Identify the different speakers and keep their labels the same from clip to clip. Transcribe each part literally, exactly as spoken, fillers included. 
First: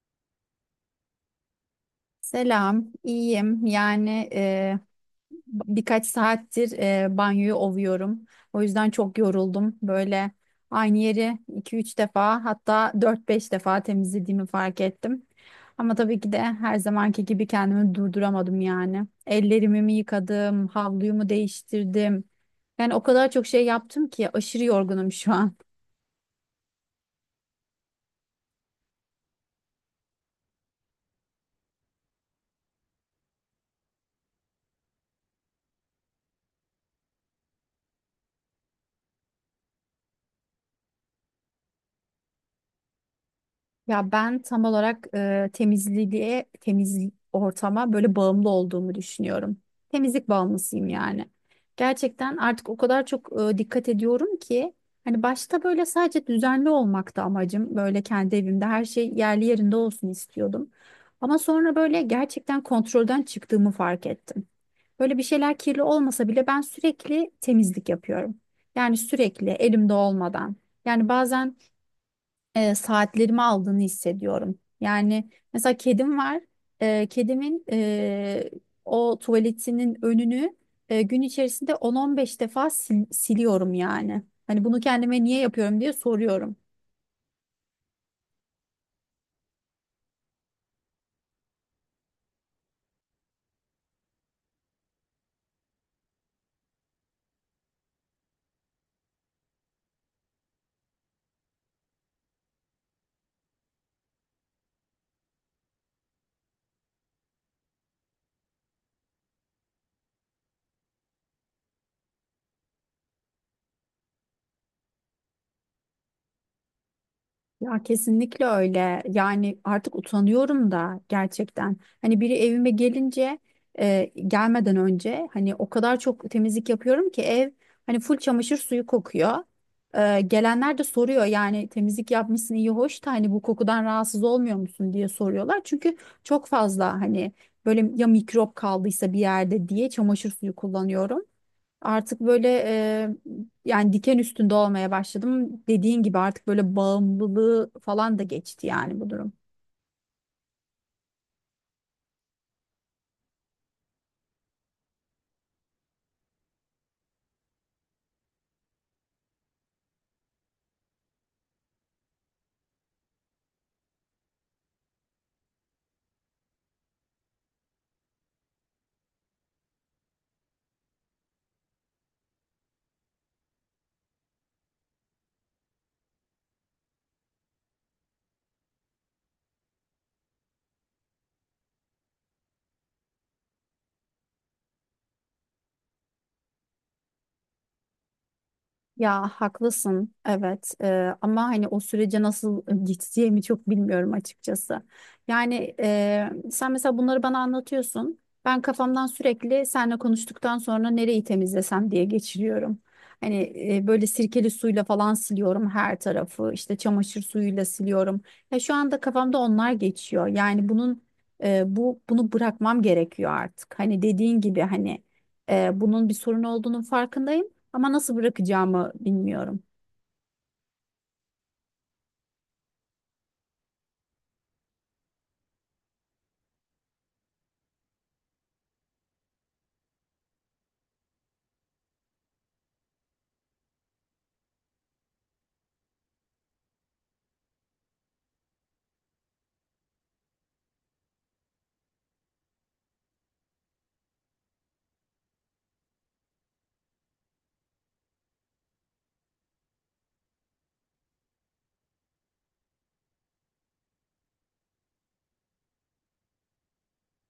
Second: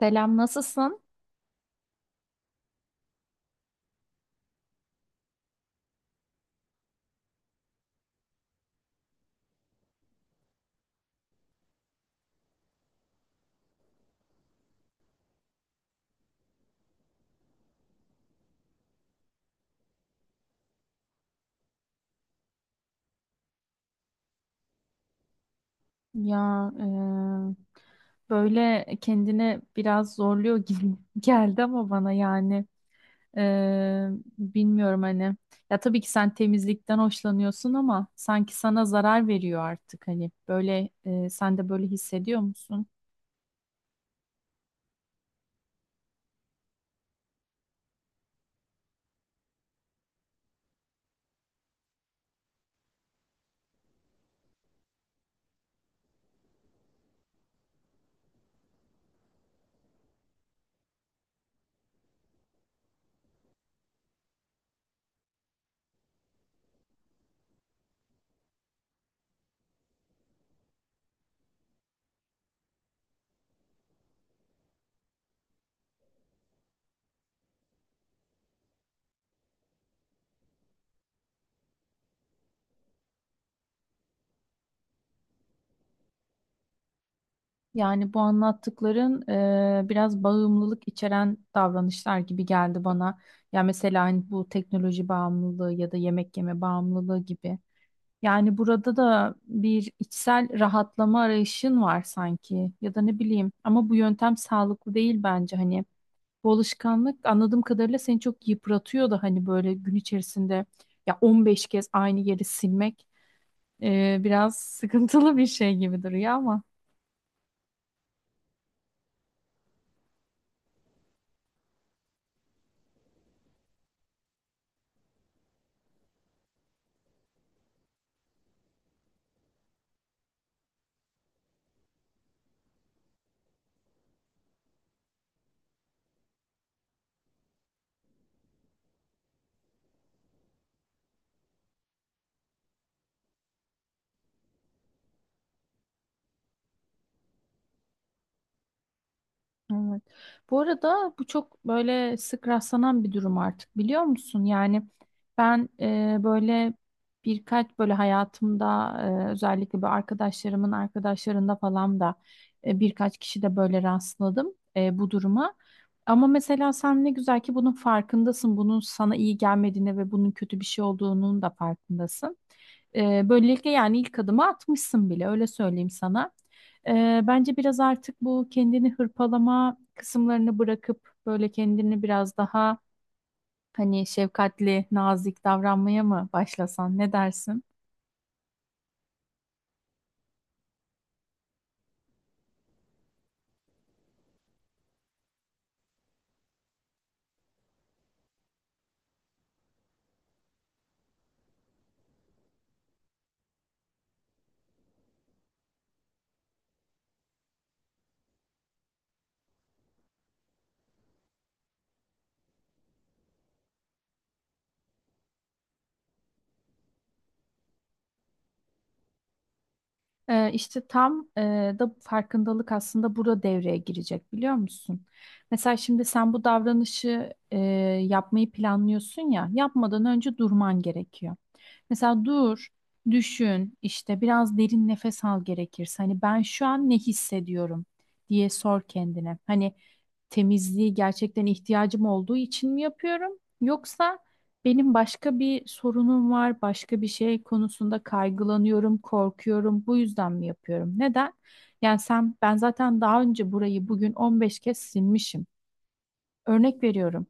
Speaker 1: Selam, nasılsın?
Speaker 2: Selam, iyiyim. Yani e, birkaç saattir e, banyoyu ovuyorum. O yüzden çok yoruldum. Böyle aynı yeri iki üç defa hatta dört beş defa temizlediğimi fark ettim. Ama tabii ki de her zamanki gibi kendimi durduramadım yani. Ellerimi mi yıkadım, havluyu mu değiştirdim. Yani o kadar çok şey yaptım ki aşırı yorgunum şu an.
Speaker 1: Ya e, böyle kendini biraz zorluyor gibi geldi ama bana yani e, bilmiyorum hani. Ya tabii ki sen temizlikten hoşlanıyorsun ama sanki sana zarar veriyor artık hani böyle e, sen de böyle hissediyor musun?
Speaker 2: Ya ben tam olarak e, temizliğe, temiz ortama böyle bağımlı olduğumu düşünüyorum. Temizlik bağımlısıyım yani. Gerçekten artık o kadar çok e, dikkat ediyorum ki hani başta böyle sadece düzenli olmakta amacım. Böyle kendi evimde her şey yerli yerinde olsun istiyordum. Ama sonra böyle gerçekten kontrolden çıktığımı fark ettim. Böyle bir şeyler kirli olmasa bile ben sürekli temizlik yapıyorum. Yani sürekli elimde olmadan. Yani bazen e, saatlerimi aldığını hissediyorum. Yani mesela kedim var. E, kedimin e, o tuvaletinin önünü e, gün içerisinde on on beş defa sil- siliyorum yani. Hani bunu kendime niye yapıyorum diye soruyorum.
Speaker 1: Yani bu anlattıkların e, biraz bağımlılık içeren davranışlar gibi geldi bana. Ya mesela hani bu teknoloji bağımlılığı ya da yemek yeme bağımlılığı gibi. Yani burada da bir içsel rahatlama arayışın var sanki ya da ne bileyim ama bu yöntem sağlıklı değil bence hani bu alışkanlık anladığım kadarıyla seni çok yıpratıyor da hani böyle gün içerisinde ya on beş kez aynı yeri silmek e, biraz sıkıntılı bir şey gibi duruyor ama.
Speaker 2: Ya kesinlikle öyle. Yani artık utanıyorum da gerçekten. Hani biri evime gelince e, gelmeden önce hani o kadar çok temizlik yapıyorum ki ev hani full çamaşır suyu kokuyor. E, gelenler de soruyor yani temizlik yapmışsın iyi hoş da hani bu kokudan rahatsız olmuyor musun diye soruyorlar. Çünkü çok fazla hani böyle ya mikrop kaldıysa bir yerde diye çamaşır suyu kullanıyorum. Artık böyle e, yani diken üstünde olmaya başladım. Dediğin gibi artık böyle bağımlılığı falan da geçti yani bu durum.
Speaker 1: Evet. Bu arada bu çok böyle sık rastlanan bir durum artık biliyor musun? Yani ben e, böyle birkaç böyle hayatımda e, özellikle bir arkadaşlarımın arkadaşlarında falan da e, birkaç kişi de böyle rastladım e, bu duruma. Ama mesela sen ne güzel ki bunun farkındasın. Bunun sana iyi gelmediğine ve bunun kötü bir şey olduğunun da farkındasın. E, böylelikle yani ilk adımı atmışsın bile öyle söyleyeyim sana. Ee, bence biraz artık bu kendini hırpalama kısımlarını bırakıp böyle kendini biraz daha hani şefkatli, nazik davranmaya mı başlasan? Ne dersin?
Speaker 2: Ya haklısın, evet. Ee, ama hani o sürece nasıl geçeceğimi çok bilmiyorum açıkçası. Yani e, sen mesela bunları bana anlatıyorsun. Ben kafamdan sürekli seninle konuştuktan sonra nereyi temizlesem diye geçiriyorum. Hani e, böyle sirkeli suyla falan siliyorum her tarafı, işte çamaşır suyuyla siliyorum. Ya şu anda kafamda onlar geçiyor. Yani bunun e, bu bunu bırakmam gerekiyor artık. Hani dediğin gibi hani e, bunun bir sorun olduğunun farkındayım. Ama nasıl bırakacağımı bilmiyorum.
Speaker 1: Ee, işte tam e, da farkındalık aslında burada devreye girecek biliyor musun? Mesela şimdi sen bu davranışı e, yapmayı planlıyorsun ya, yapmadan önce durman gerekiyor. Mesela dur, düşün, işte biraz derin nefes al gerekirse. Hani ben şu an ne hissediyorum diye sor kendine. Hani temizliği gerçekten ihtiyacım olduğu için mi yapıyorum? Yoksa benim başka bir sorunum var, başka bir şey konusunda kaygılanıyorum, korkuyorum. Bu yüzden mi yapıyorum? Neden? Yani sen, ben zaten daha önce burayı bugün on beş kez silmişim. Örnek veriyorum.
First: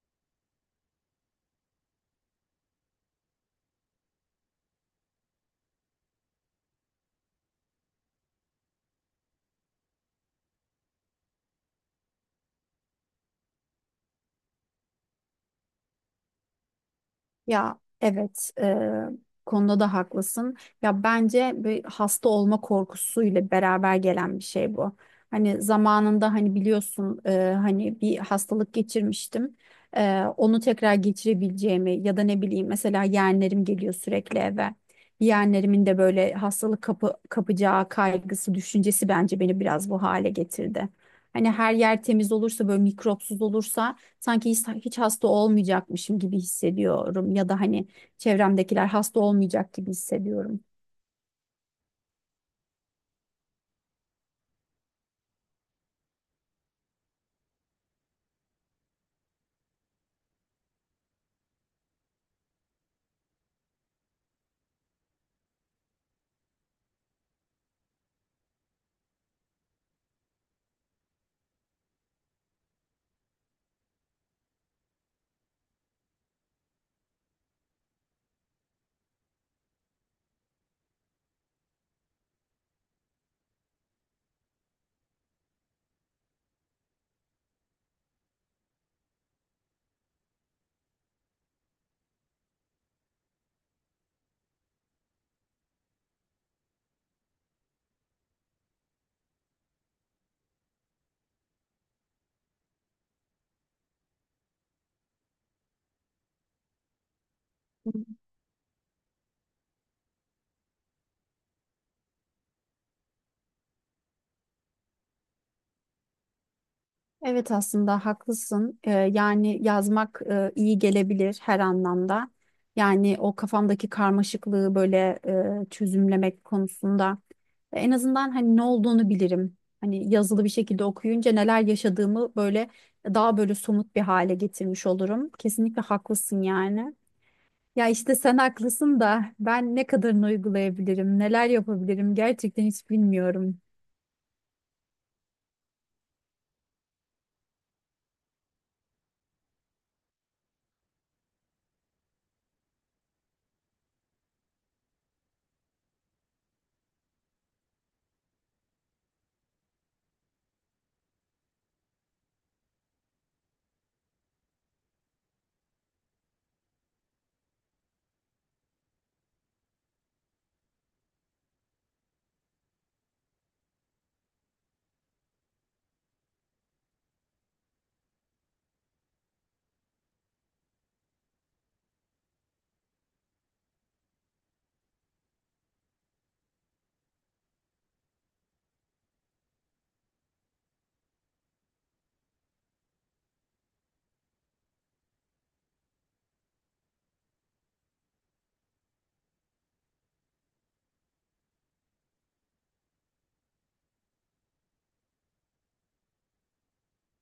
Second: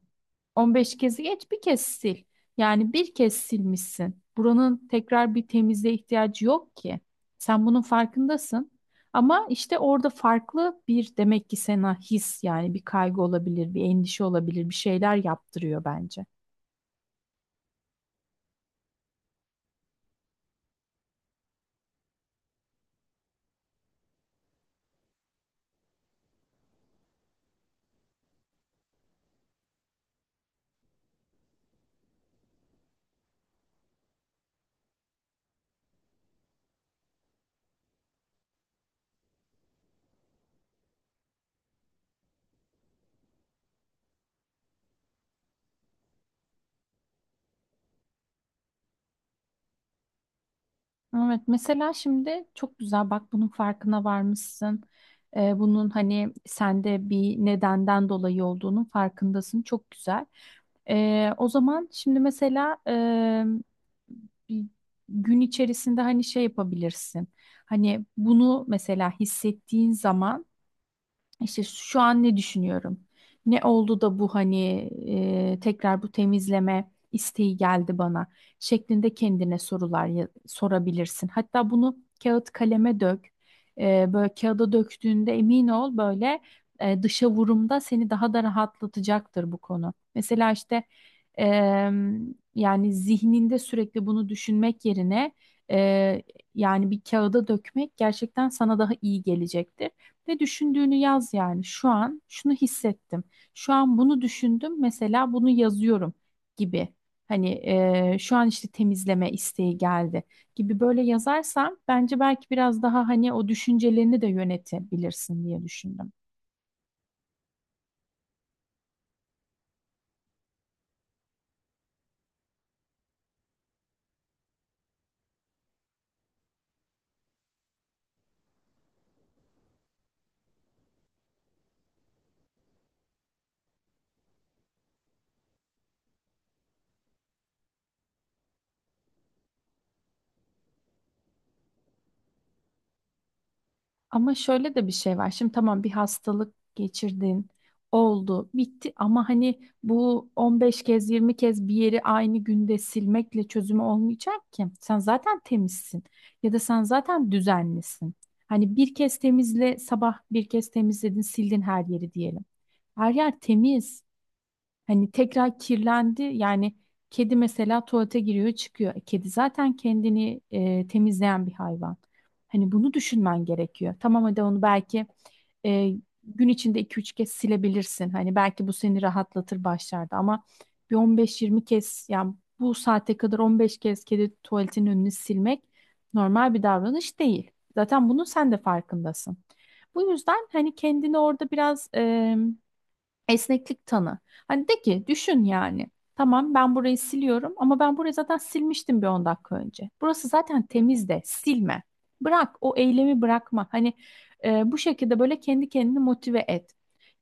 Speaker 1: on beş kezi geç bir kez sil. Yani bir kez silmişsin. Buranın tekrar bir temizliğe ihtiyacı yok ki. Sen bunun farkındasın. Ama işte orada farklı bir demek ki sana his yani bir kaygı olabilir, bir endişe olabilir, bir şeyler yaptırıyor bence.
Speaker 2: Ya evet, e, konuda da haklısın. Ya bence bir hasta olma korkusuyla beraber gelen bir şey bu. Hani zamanında hani biliyorsun e, hani bir hastalık geçirmiştim. E, onu tekrar geçirebileceğimi ya da ne bileyim mesela yeğenlerim geliyor sürekli eve. Yeğenlerimin de böyle hastalık kapı, kapacağı kaygısı, düşüncesi bence beni biraz bu hale getirdi. Hani her yer temiz olursa, böyle mikropsuz olursa sanki hiç, hiç hasta olmayacakmışım gibi hissediyorum, ya da hani çevremdekiler hasta olmayacak gibi hissediyorum.
Speaker 1: Evet, mesela şimdi çok güzel bak bunun farkına varmışsın. Ee, bunun hani sende bir nedenden dolayı olduğunun farkındasın. Çok güzel. Ee, o zaman şimdi mesela e, bir gün içerisinde hani şey yapabilirsin. Hani bunu mesela hissettiğin zaman işte şu an ne düşünüyorum? Ne oldu da bu hani e, tekrar bu temizleme isteği geldi bana şeklinde kendine sorular ya- sorabilirsin. Hatta bunu kağıt kaleme dök. E, böyle kağıda döktüğünde emin ol böyle e, dışa vurumda seni daha da rahatlatacaktır bu konu. Mesela işte e, yani zihninde sürekli bunu düşünmek yerine e, yani bir kağıda dökmek gerçekten sana daha iyi gelecektir. Ne düşündüğünü yaz yani. Şu an şunu hissettim. Şu an bunu düşündüm. Mesela bunu yazıyorum gibi. Hani eee, şu an işte temizleme isteği geldi gibi böyle yazarsam bence belki biraz daha hani o düşüncelerini de yönetebilirsin diye düşündüm.
Speaker 2: Evet, aslında haklısın. Ee, yani yazmak e, iyi gelebilir her anlamda. Yani o kafamdaki karmaşıklığı böyle e, çözümlemek konusunda en azından hani ne olduğunu bilirim. Hani yazılı bir şekilde okuyunca neler yaşadığımı böyle daha böyle somut bir hale getirmiş olurum. Kesinlikle haklısın yani. Ya işte sen haklısın da ben ne kadarını uygulayabilirim, neler yapabilirim gerçekten hiç bilmiyorum.
Speaker 1: Ama şöyle de bir şey var. Şimdi tamam bir hastalık geçirdin, oldu, bitti ama hani bu on beş kez yirmi kez bir yeri aynı günde silmekle çözümü olmayacak ki. Sen zaten temizsin ya da sen zaten düzenlisin. Hani bir kez temizle sabah bir kez temizledin, sildin her yeri diyelim. Her yer temiz. Hani tekrar kirlendi yani kedi mesela tuvalete giriyor çıkıyor. E, Kedi zaten kendini e, temizleyen bir hayvan. Hani bunu düşünmen gerekiyor. Tamam hadi onu belki e, gün içinde iki üç kez silebilirsin. Hani belki bu seni rahatlatır başlarda ama bir on beş yirmi kez yani bu saate kadar on beş kez kedi tuvaletinin önünü silmek normal bir davranış değil. Zaten bunun sen de farkındasın. Bu yüzden hani kendini orada biraz esneklik tanı. Hani de ki düşün yani. Tamam ben burayı siliyorum ama ben burayı zaten silmiştim bir on dakika önce. Burası zaten temiz de silme. Bırak o eylemi bırakma. Hani e, bu şekilde böyle kendi kendini motive et.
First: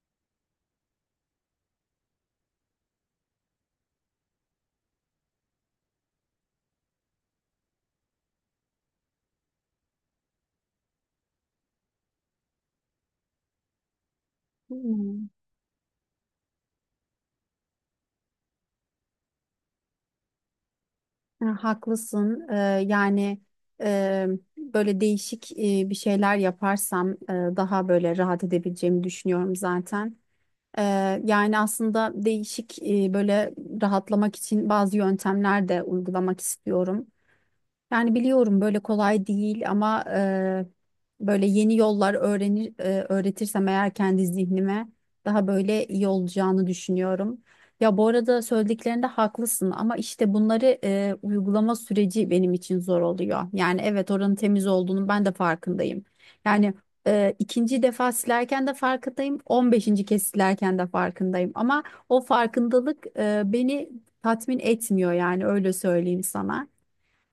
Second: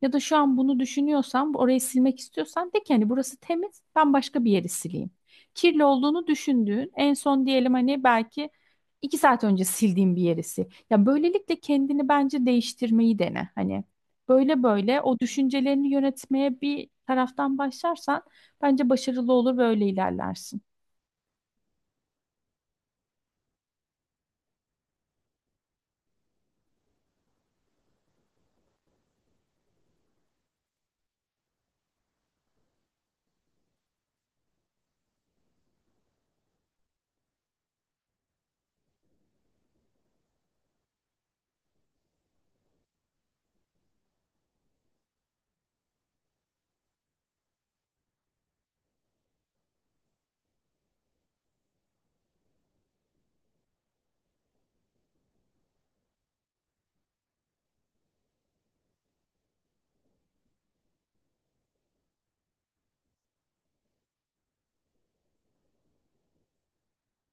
Speaker 1: Ya da şu an bunu düşünüyorsan orayı silmek istiyorsan de ki hani burası temiz ben başka bir yeri sileyim. Kirli olduğunu düşündüğün en son diyelim hani belki iki saat önce sildiğin bir yerisi. Ya böylelikle kendini bence değiştirmeyi dene. Hani böyle böyle o
Speaker 2: Hmm.
Speaker 1: düşüncelerini yönetmeye bir taraftan başlarsan bence başarılı olur ve öyle ilerlersin.
Speaker 2: Ha, haklısın. Ee, yani e, böyle değişik e, bir şeyler yaparsam e, daha böyle rahat edebileceğimi düşünüyorum zaten. Ee, yani aslında değişik e, böyle rahatlamak için bazı yöntemler de uygulamak istiyorum. Yani biliyorum böyle kolay değil, ama e, böyle yeni yollar öğrenir, e, öğretirsem eğer kendi zihnime daha böyle iyi olacağını düşünüyorum. Ya bu arada söylediklerinde haklısın, ama işte bunları e, uygulama süreci benim için zor oluyor. Yani evet, oranın temiz olduğunu ben de farkındayım. Yani e, ikinci defa silerken de farkındayım, on beşinci kez silerken de farkındayım. Ama o farkındalık e, beni tatmin etmiyor, yani öyle söyleyeyim sana.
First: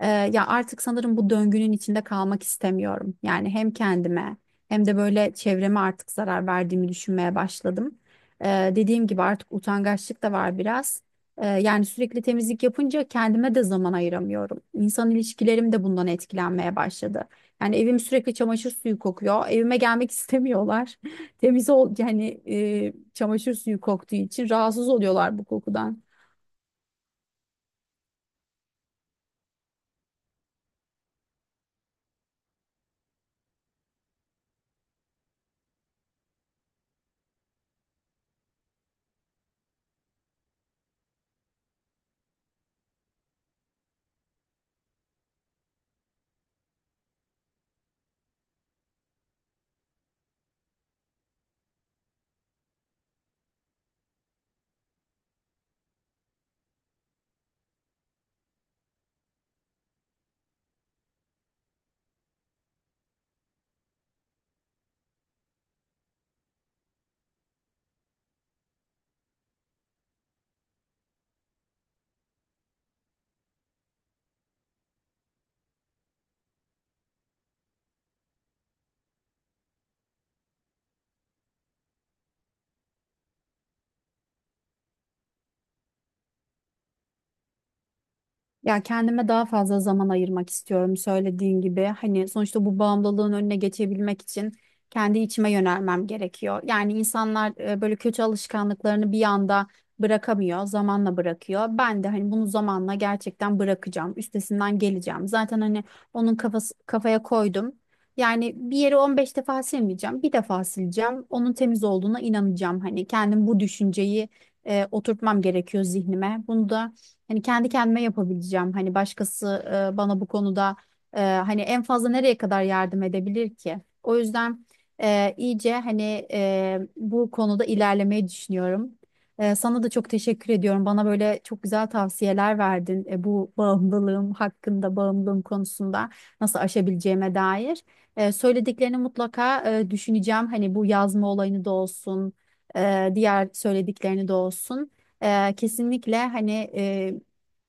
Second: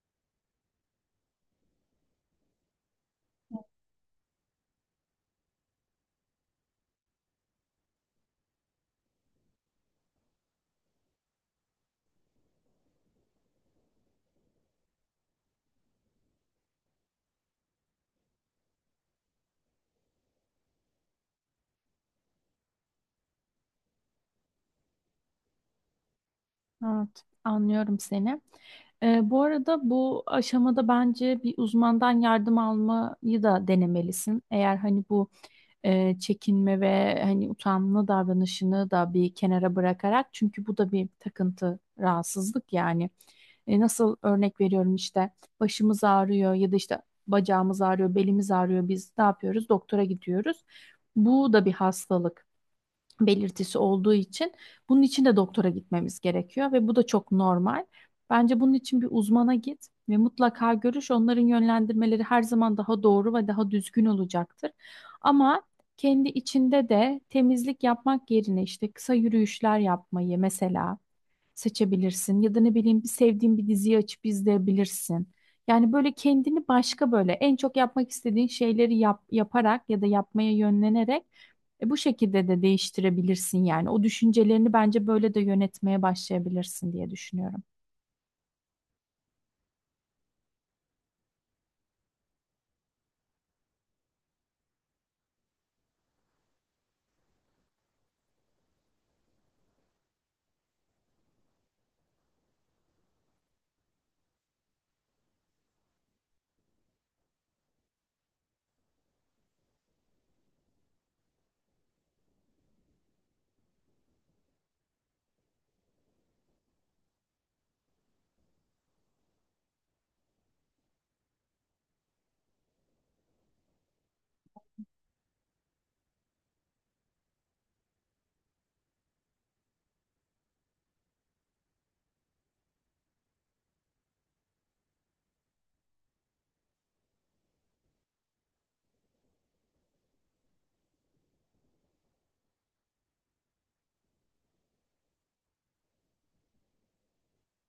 Speaker 2: Ee, ya artık sanırım bu döngünün içinde kalmak istemiyorum. Yani hem kendime hem de böyle çevreme artık zarar verdiğimi düşünmeye başladım. Ee, dediğim gibi artık utangaçlık da var biraz. Ee, yani sürekli temizlik yapınca kendime de zaman ayıramıyorum. İnsan ilişkilerim de bundan etkilenmeye başladı. Yani evim sürekli çamaşır suyu kokuyor. Evime gelmek istemiyorlar. Temiz ol yani, e, çamaşır suyu koktuğu için rahatsız oluyorlar bu kokudan.
Speaker 1: Evet, anlıyorum seni. Ee, bu arada bu aşamada bence bir uzmandan yardım almayı da denemelisin. Eğer hani bu e, çekinme ve hani utanma davranışını da bir kenara bırakarak çünkü bu da bir takıntı, rahatsızlık yani. E, nasıl örnek veriyorum işte başımız ağrıyor ya da işte bacağımız ağrıyor, belimiz ağrıyor. Biz ne yapıyoruz? Doktora gidiyoruz. Bu da bir hastalık belirtisi olduğu için bunun için de doktora gitmemiz gerekiyor ve bu da çok normal. Bence bunun için bir uzmana git ve mutlaka görüş. Onların yönlendirmeleri her zaman daha doğru ve daha düzgün olacaktır. Ama kendi içinde de temizlik yapmak yerine işte kısa yürüyüşler yapmayı mesela seçebilirsin ya da ne bileyim bir sevdiğin bir diziyi açıp izleyebilirsin. Yani böyle kendini başka böyle en çok yapmak istediğin şeyleri yap, yaparak ya da yapmaya yönlenerek e, bu şekilde de değiştirebilirsin yani. O düşüncelerini bence böyle de yönetmeye başlayabilirsin diye düşünüyorum.
Speaker 2: Ya kendime daha fazla zaman ayırmak istiyorum, söylediğin gibi. Hani sonuçta bu bağımlılığın önüne geçebilmek için kendi içime yönelmem gerekiyor. Yani insanlar e, böyle kötü alışkanlıklarını bir anda bırakamıyor, zamanla bırakıyor. Ben de hani bunu zamanla gerçekten bırakacağım, üstesinden geleceğim. Zaten hani onun kafası, kafaya koydum. Yani bir yeri on beş defa silmeyeceğim, bir defa sileceğim. Onun temiz olduğuna inanacağım. Hani kendim bu düşünceyi e, oturtmam gerekiyor zihnime. Bunu da hani kendi kendime yapabileceğim. Hani başkası e, bana bu konuda e, hani en fazla nereye kadar yardım edebilir ki? O yüzden e, iyice hani e, bu konuda ilerlemeyi düşünüyorum. E, sana da çok teşekkür ediyorum. Bana böyle çok güzel tavsiyeler verdin e, bu bağımlılığım hakkında, bağımlılığım konusunda nasıl aşabileceğime dair. E, söylediklerini mutlaka e, düşüneceğim. Hani bu yazma olayını da olsun, e, diğer söylediklerini de olsun. Ee, kesinlikle hani e,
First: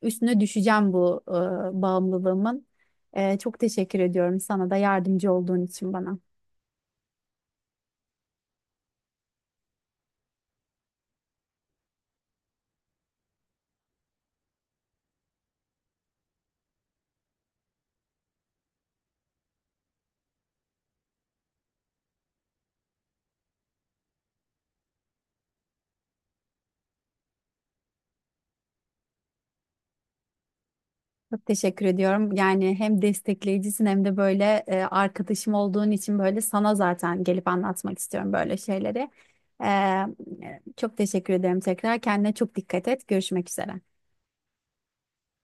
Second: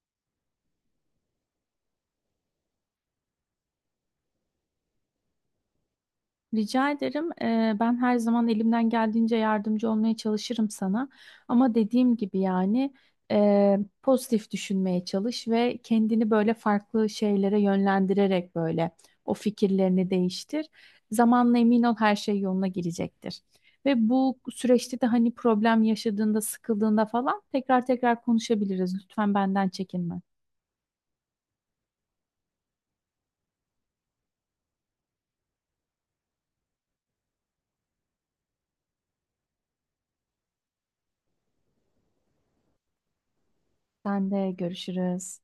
Speaker 2: üstüne düşeceğim bu e, bağımlılığımın. Ee, çok teşekkür ediyorum sana da yardımcı olduğun için bana.
Speaker 1: Rica ederim. Eee, ben her zaman elimden geldiğince yardımcı olmaya çalışırım sana. Ama dediğim gibi yani eee, pozitif düşünmeye çalış ve kendini böyle farklı şeylere yönlendirerek böyle o fikirlerini değiştir. Zamanla emin ol her şey yoluna girecektir. Ve bu süreçte de hani problem yaşadığında, sıkıldığında falan tekrar tekrar konuşabiliriz. Lütfen benden çekinme.
Speaker 2: Çok teşekkür ediyorum. Yani hem destekleyicisin hem de böyle e, arkadaşım olduğun için böyle sana zaten gelip anlatmak istiyorum böyle şeyleri. Ee, çok teşekkür ederim tekrar. Kendine çok dikkat et. Görüşmek üzere.
Speaker 1: Sen de görüşürüz.